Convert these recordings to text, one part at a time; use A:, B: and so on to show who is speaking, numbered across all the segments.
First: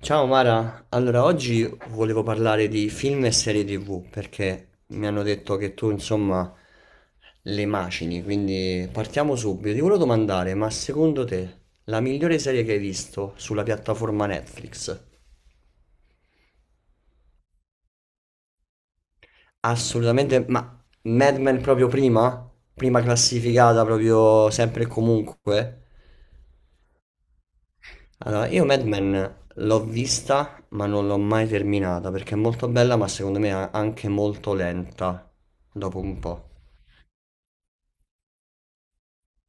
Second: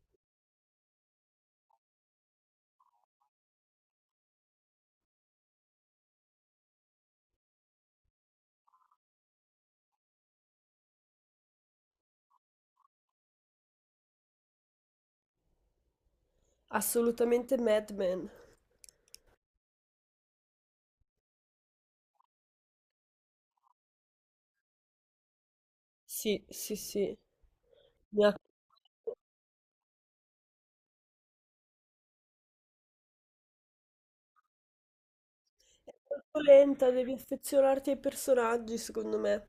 A: Ciao Mara, allora oggi volevo parlare di film e serie TV perché mi hanno detto che tu insomma le macini, quindi partiamo subito. Ti volevo domandare, ma secondo te la migliore serie che hai visto sulla piattaforma Netflix?
B: Assolutamente Mad Men.
A: Assolutamente, ma Mad Men proprio prima? Prima classificata proprio sempre e comunque?
B: Sì, sì, sì. Mi ha-
A: Allora, io Mad Men l'ho vista, ma non l'ho mai terminata perché è molto bella, ma secondo me è anche molto lenta
B: È
A: dopo un
B: molto
A: po'.
B: lenta, devi affezionarti ai personaggi, secondo me.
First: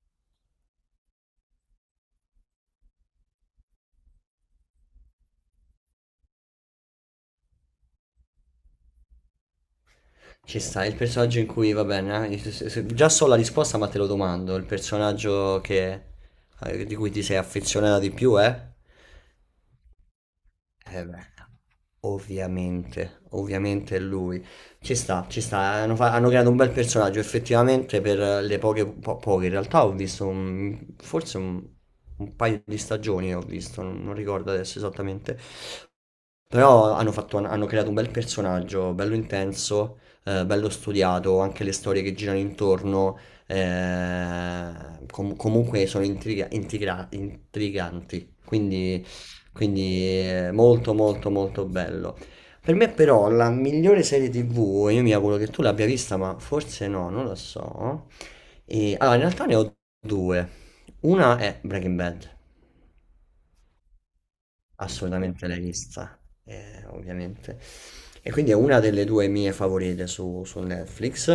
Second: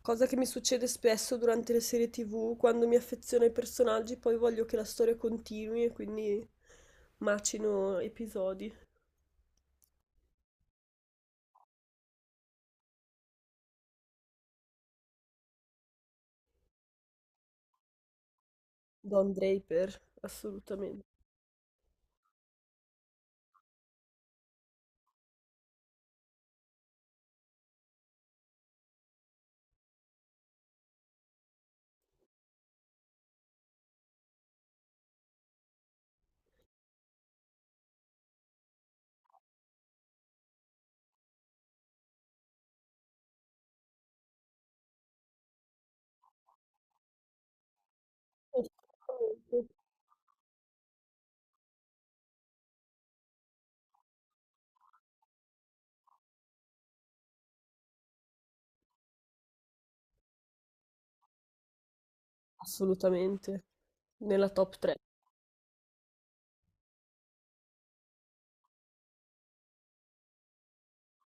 B: Cosa che mi succede spesso durante le serie TV, quando mi affeziono ai personaggi, poi voglio che la storia continui e quindi macino episodi.
A: Ci sta il personaggio in cui, va bene, già so la risposta, ma te lo domando, il personaggio che, di cui ti sei affezionata di più, eh?
B: Don Draper, assolutamente.
A: Eh beh, ovviamente, ovviamente è lui. Ci sta, ci sta. Hanno creato un bel personaggio effettivamente per le poche. In realtà ho visto forse un paio di stagioni, ho visto, non ricordo adesso esattamente. Però hanno creato un bel personaggio, bello intenso, bello studiato, anche le storie che girano intorno, eh, comunque sono intriganti,
B: Assolutamente.
A: quindi molto molto molto bello. Per me però la migliore serie TV, io mi auguro che tu l'abbia vista, ma forse no, non lo so. E, allora, in realtà ne ho due. Una è Breaking Bad.
B: Assolutamente. Nella top 3.
A: Assolutamente l'hai vista, ovviamente. E quindi è una delle due mie favorite su Netflix,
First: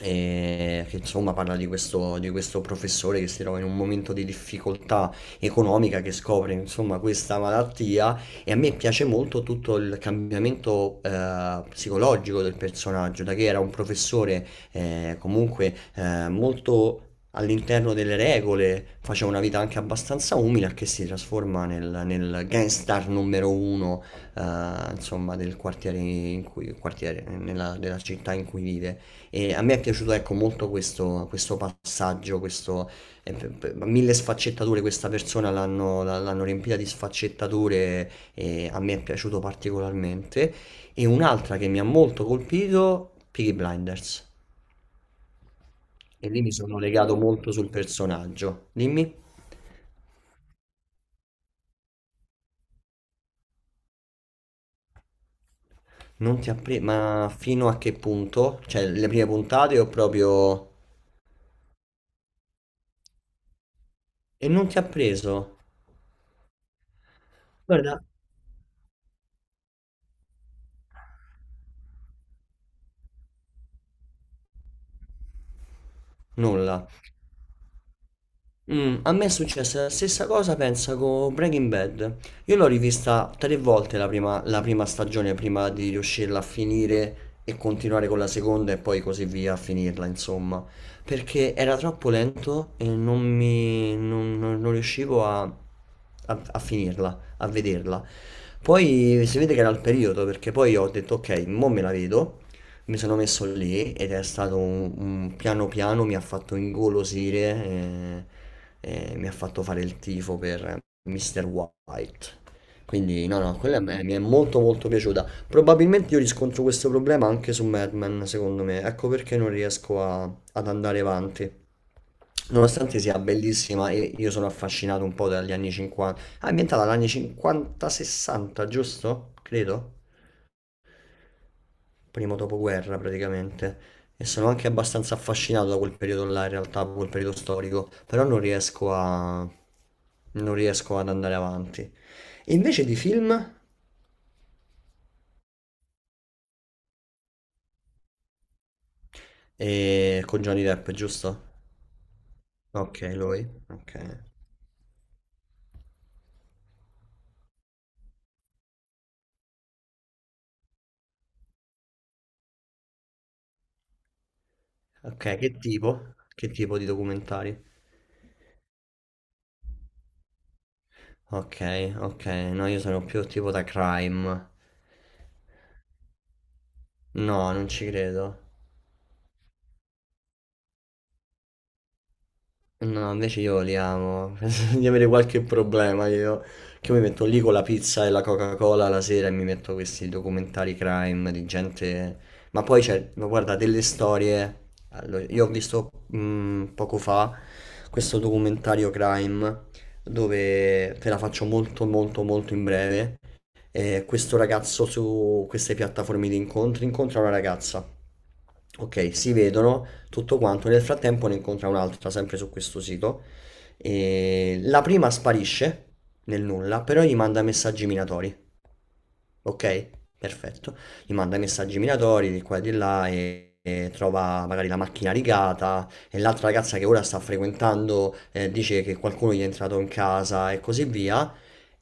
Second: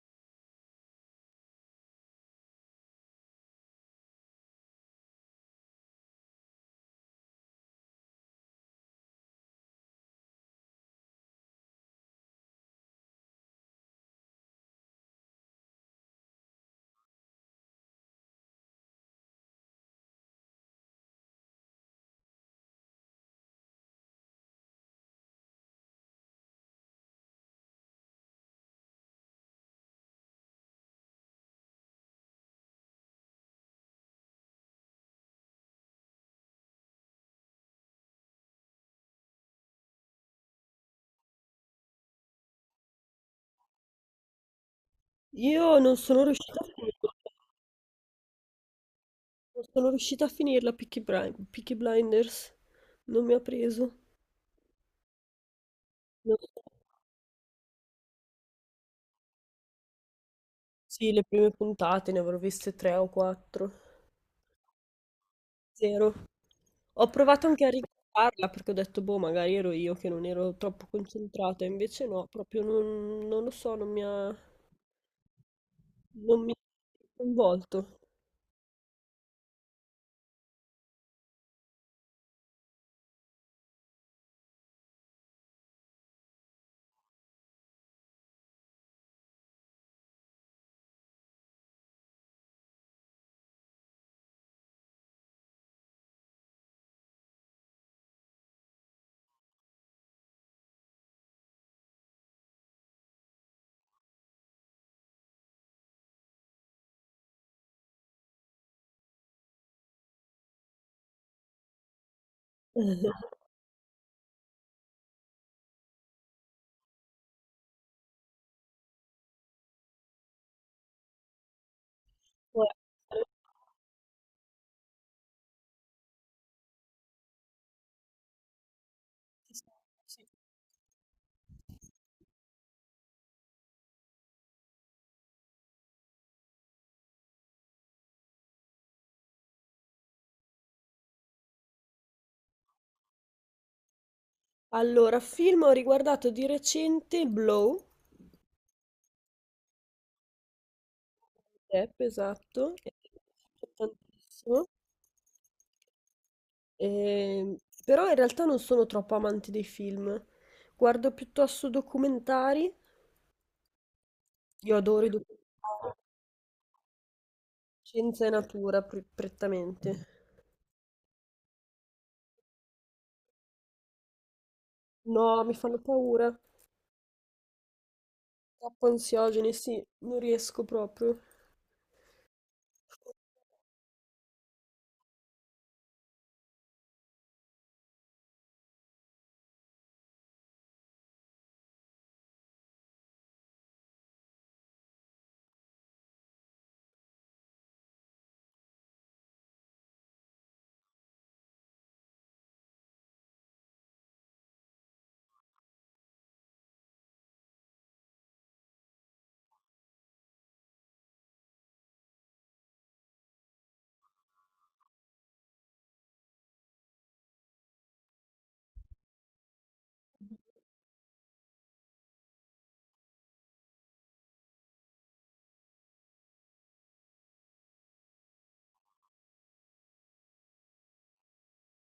A: che insomma parla di questo professore che si trova in un momento di difficoltà economica, che scopre insomma questa malattia e a me piace molto tutto il cambiamento psicologico del personaggio, da che era un professore comunque molto all'interno delle regole, faceva una vita anche abbastanza umile, a che si trasforma nel gangstar numero uno, eh, insomma, del quartiere in cui, quartiere, nella, della città in cui vive. E a me è piaciuto, ecco, molto questo, questo passaggio, questo, mille sfaccettature, questa persona l'hanno, l'hanno riempita di sfaccettature e a me è piaciuto particolarmente. E un'altra che mi ha molto colpito, Peaky Blinders.
B: Io non sono
A: E lì mi
B: riuscita a
A: sono
B: finirlo.
A: legato molto sul personaggio. Dimmi,
B: Non sono riuscita a finirla Peaky Blinders, non mi ha preso. Non
A: non ti ha
B: so.
A: preso, ma fino a che punto? Cioè, le prime puntate ho proprio...
B: Sì, le prime puntate ne avrò viste tre o quattro.
A: E non ti ha preso?
B: Zero. Ho provato anche a
A: Guarda,
B: riguardarla perché ho detto, boh, magari ero io che non ero troppo concentrata, invece no, proprio non lo so, non mi
A: nulla.
B: ha coinvolto.
A: Mm, a me è successa la stessa cosa, pensa, con Breaking Bad. Io l'ho rivista 3 volte la prima stagione prima di riuscirla a finire e continuare con la seconda e poi così via a finirla, insomma. Perché era troppo lento e non non riuscivo a a finirla, a vederla. Poi si vede che era il periodo, perché poi ho detto ok, mo me la vedo. Mi sono messo lì ed è stato piano piano mi ha fatto ingolosire e mi ha fatto fare il tifo per Mr. White. Quindi no, no, mi è molto molto piaciuta. Probabilmente io riscontro questo problema anche su Mad Men, secondo me. Ecco perché non riesco ad andare avanti.
B: Poi-
A: Nonostante sia bellissima, e io sono affascinato un po' dagli anni 50. Ah, è ambientata dagli anni 50-60, giusto? Credo primo dopoguerra praticamente, e sono anche abbastanza affascinato da quel periodo là, in realtà, da quel periodo storico, però non riesco a... non riesco ad andare avanti. E invece di film,
B: Allora, film ho riguardato di recente Blow,
A: con Johnny Depp, giusto?
B: Depp, esatto, e mi è
A: Ok, lui,
B: piaciuto
A: ok.
B: tantissimo. Ehm, però in realtà non sono troppo amante dei film. Guardo piuttosto documentari. Io adoro i
A: Ok, che
B: documentari,
A: tipo? Che tipo di documentari?
B: scienza e natura prettamente.
A: Ok, ok, no, io sono più tipo da crime.
B: No, mi fanno paura.
A: No, non ci credo.
B: Troppo ansiogeni, sì, non riesco proprio.
A: No, invece io li amo. Penso di avere qualche problema io. Che io mi metto lì con la pizza e la Coca-Cola la sera e mi metto questi documentari crime di gente. Ma poi c'è, ma guarda, delle storie. Allora, io ho visto poco fa questo documentario crime dove te la faccio molto molto molto in breve questo ragazzo su queste piattaforme di incontri incontra una ragazza. Ok, si vedono tutto quanto. Nel frattempo ne incontra un'altra, sempre su questo sito. E la prima sparisce nel nulla, però gli manda messaggi minatori. Ok, perfetto. Gli manda i messaggi minatori di qua e di là e trova magari la macchina rigata e l'altra ragazza che ora sta frequentando dice che qualcuno gli è entrato in casa e così via.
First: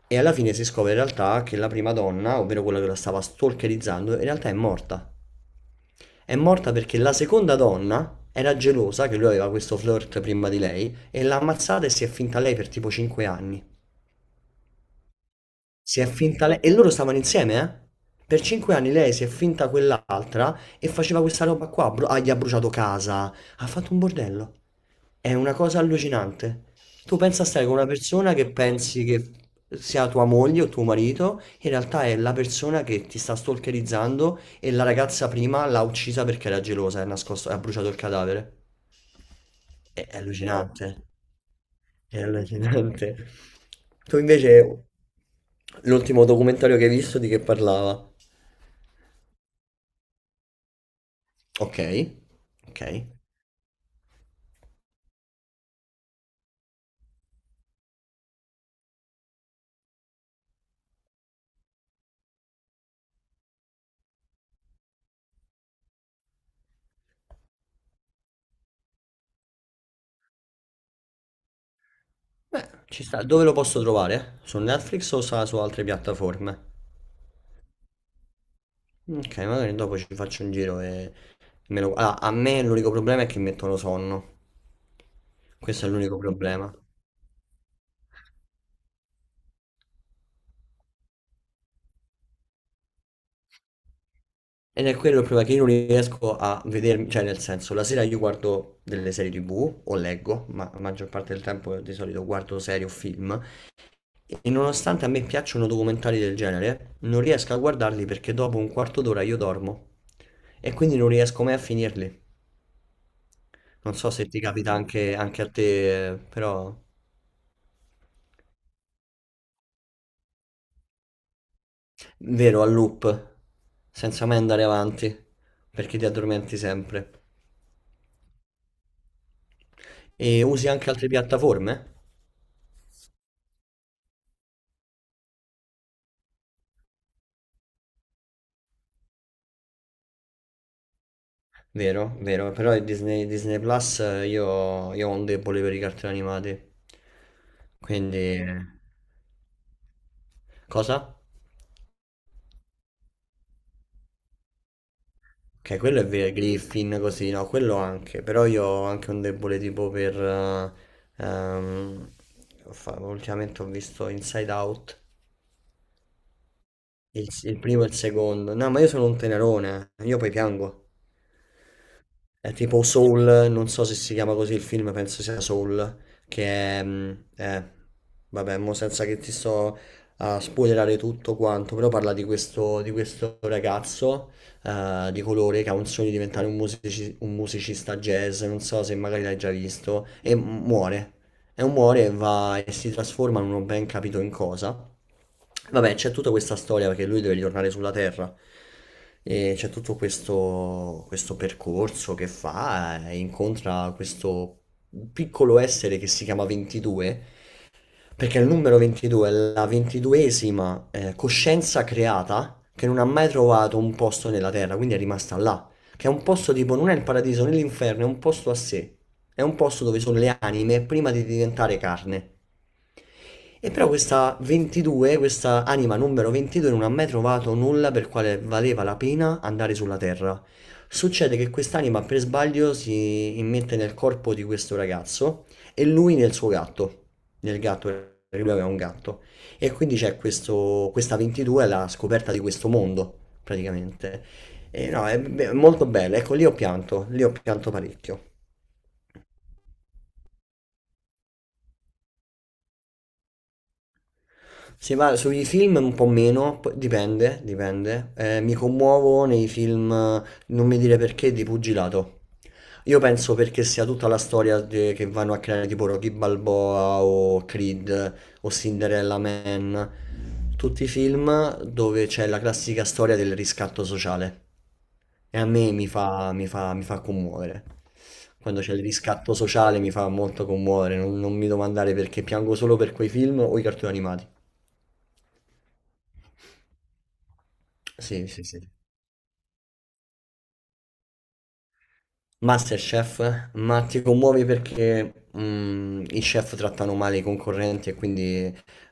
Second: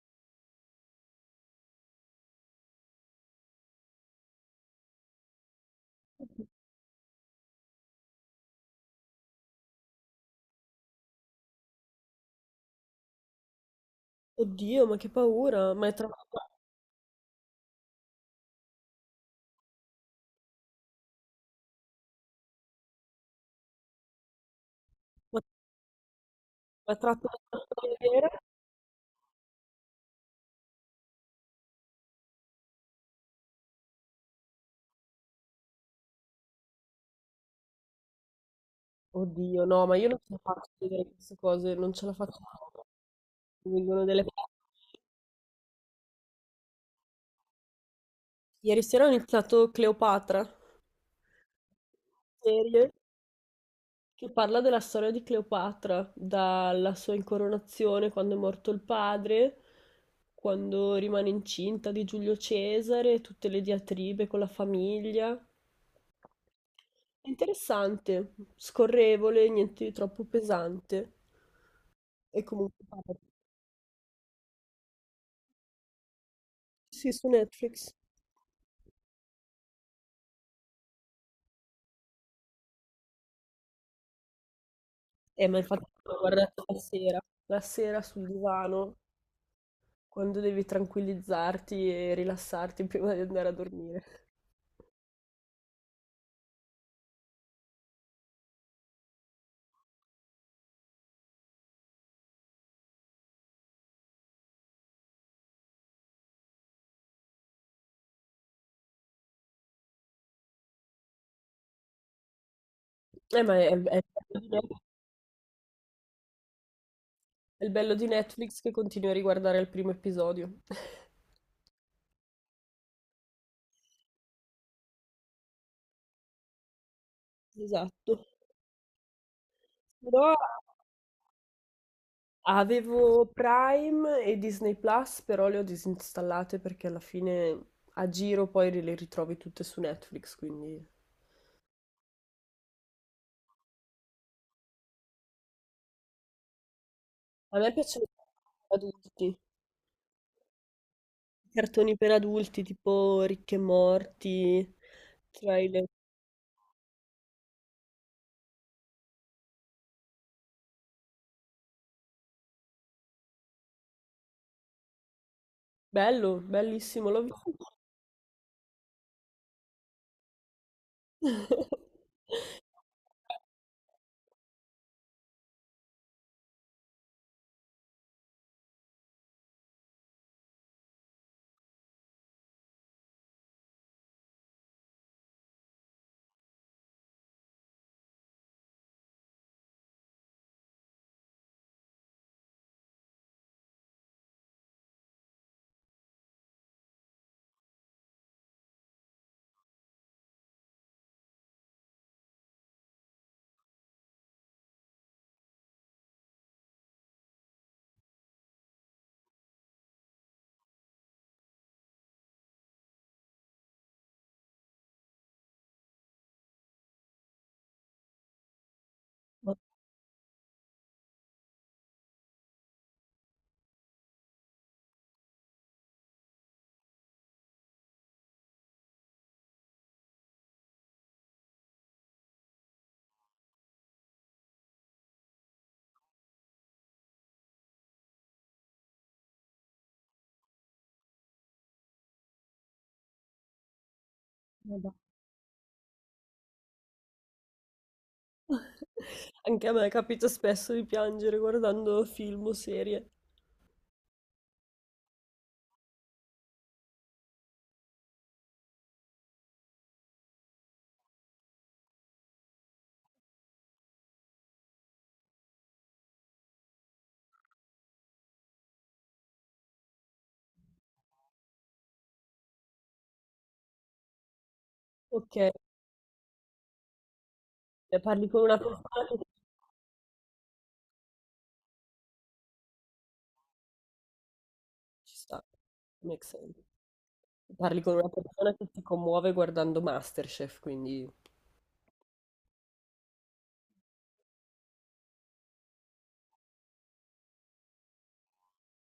A: E alla fine si scopre in realtà che la prima donna, ovvero quella che la stava stalkerizzando, in realtà è morta. È morta perché la seconda donna era gelosa che lui aveva questo flirt prima di lei e l'ha ammazzata e si è finta lei per tipo 5 anni.
B: Oddio, ma che paura!
A: Si è finta lei. E loro stavano insieme, eh? Per 5 anni lei si è finta quell'altra e faceva questa roba qua. Gli ha bruciato casa. Ha fatto un bordello. È
B: Ma,
A: una cosa allucinante.
B: ma è
A: Tu
B: tratto da
A: pensa a
B: una
A: stare con una
B: storia vera?
A: persona che pensi che sia tua moglie o tuo marito, in realtà è la persona che ti sta stalkerizzando e la ragazza prima l'ha uccisa perché era gelosa e ha bruciato il cadavere.
B: Oddio, no, ma io non
A: È
B: ce la faccio a
A: allucinante.
B: vedere queste cose, non ce la
A: È
B: faccio.
A: allucinante.
B: Mi vengono
A: Tu
B: delle...
A: invece, l'ultimo documentario che hai visto di che parlava?
B: Ieri sera ho iniziato Cleopatra,
A: Ok, ok.
B: serie. Che parla della storia di Cleopatra, dalla sua incoronazione quando è morto il padre, quando rimane incinta di Giulio Cesare, tutte le diatribe con la famiglia. È interessante, scorrevole, niente di troppo pesante. E
A: Beh,
B: comunque
A: ci
B: parla-
A: sta. Dove lo posso trovare? Su Netflix o su altre piattaforme?
B: sì, su Netflix.
A: Ok, magari dopo ci faccio un giro e me lo... Allora, a me l'unico problema è che mi mettono sonno.
B: Ma infatti
A: Questo è l'unico
B: l'ho guardato
A: problema.
B: la sera sul divano, quando devi tranquillizzarti e rilassarti prima di andare a dormire.
A: Ed è quello il problema che io non riesco a vedermi, cioè nel senso, la sera io guardo delle serie TV o leggo, ma la maggior parte del tempo di solito guardo serie o film, e nonostante a me piacciono documentari del genere, non riesco a guardarli perché dopo un quarto d'ora io dormo e quindi non riesco mai a finirli.
B: Eh, ma è,
A: Non
B: è-
A: so se ti capita anche, anche a te, però
B: È il bello di Netflix che continui a riguardare il primo episodio.
A: vero, a loop, senza mai andare avanti, perché ti addormenti sempre.
B: Esatto. Però
A: E usi anche altre piattaforme?
B: avevo Prime e Disney Plus, però le ho disinstallate perché alla fine a giro poi le ritrovi tutte su Netflix, quindi...
A: Vero, vero, però il Disney, Disney Plus io ho un debole per i cartoni animati.
B: A me piacciono
A: Quindi...
B: i adulti, i
A: Cosa?
B: cartoni per adulti tipo Ricche e Morti,
A: Ok,
B: Trailer.
A: quello è vero, Griffin così, no, quello anche, però io ho anche un debole tipo per... ehm, ultimamente ho visto Inside Out,
B: Bello, bellissimo, l'ho visto.
A: il primo e il secondo. No, ma io sono un tenerone, io poi piango. È tipo Soul, non so se si chiama così il film, penso sia Soul, che è... vabbè, mo senza che ti sto a spoilerare tutto quanto, però parla di questo ragazzo di colore che ha un sogno di diventare un musicista jazz, non so se magari l'hai già visto, e muore. E muore e va e si trasforma, non ho ben capito in cosa. Vabbè, c'è tutta questa storia perché lui deve ritornare sulla Terra. E c'è tutto questo, questo percorso che fa, e incontra questo piccolo essere che si chiama 22, perché il numero 22 è la ventiduesima coscienza creata che non ha mai trovato un posto nella terra, quindi è rimasta là. Che è un posto tipo, non è il paradiso né l'inferno, è un posto a sé. È un posto dove sono le anime prima di diventare carne. E però questa 22, questa anima numero 22 non ha mai trovato nulla per quale valeva la pena andare sulla Terra. Succede che quest'anima per sbaglio si immette nel corpo di questo ragazzo e lui nel suo gatto del gatto, perché lui aveva un gatto. E quindi c'è questo, questa 22 è la scoperta di questo mondo, praticamente. E
B: Madonna.
A: no, molto bella. Ecco, lì ho pianto parecchio.
B: Anche a me capita spesso di piangere guardando film o serie.
A: Se va sui film un po' meno, dipende, dipende. Mi commuovo nei film, non mi dire perché, di pugilato. Io penso perché sia tutta la storia che vanno a creare tipo Rocky Balboa o Creed o Cinderella Man, tutti i film dove c'è la classica storia del riscatto sociale.
B: Ok,
A: E a
B: e
A: me mi fa commuovere.
B: parli con una
A: Quando c'è il
B: persona che
A: riscatto sociale mi fa molto commuovere, non mi domandare perché piango solo per quei film o i cartoni animati.
B: ci sta, make sense. Parli con una
A: Sì, sì,
B: persona
A: sì.
B: che ti commuove guardando MasterChef, quindi...
A: Masterchef, ma ti commuovi perché i chef trattano male i concorrenti e quindi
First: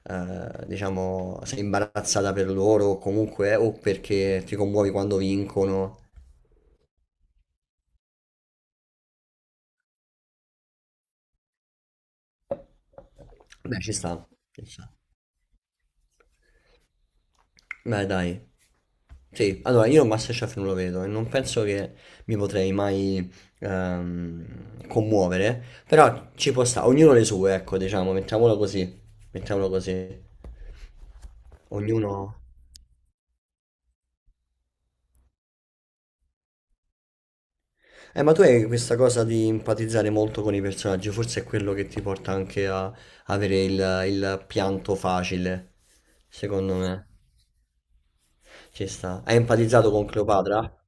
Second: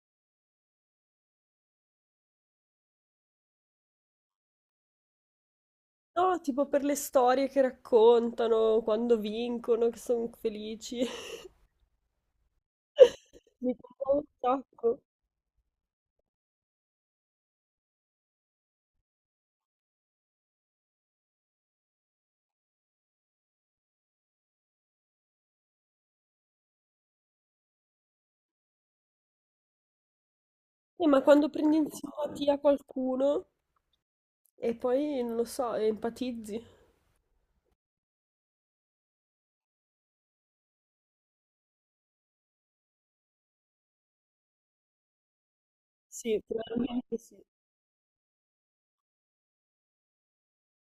A: diciamo sei imbarazzata per loro o comunque o perché ti commuovi quando vincono.
B: No, tipo per le storie che raccontano, quando vincono, che sono felici. Mi
A: Beh, ci
B: commuove un
A: sta, ci sta.
B: sacco.
A: Beh, dai. Sì, allora io Masterchef non lo vedo e non penso che mi potrei mai commuovere, però ci può stare, ognuno le sue, ecco, diciamo, mettiamolo così, mettiamolo così.
B: Ma quando prendi in
A: Ognuno...
B: simpatia qualcuno e poi, non lo so, empatizzi.
A: Ma tu hai questa cosa di empatizzare molto con i personaggi, forse è quello che ti porta anche a avere il pianto facile,
B: Sì,
A: secondo me.
B: probabilmente sì.
A: Ci sta. Hai empatizzato con Cleopatra?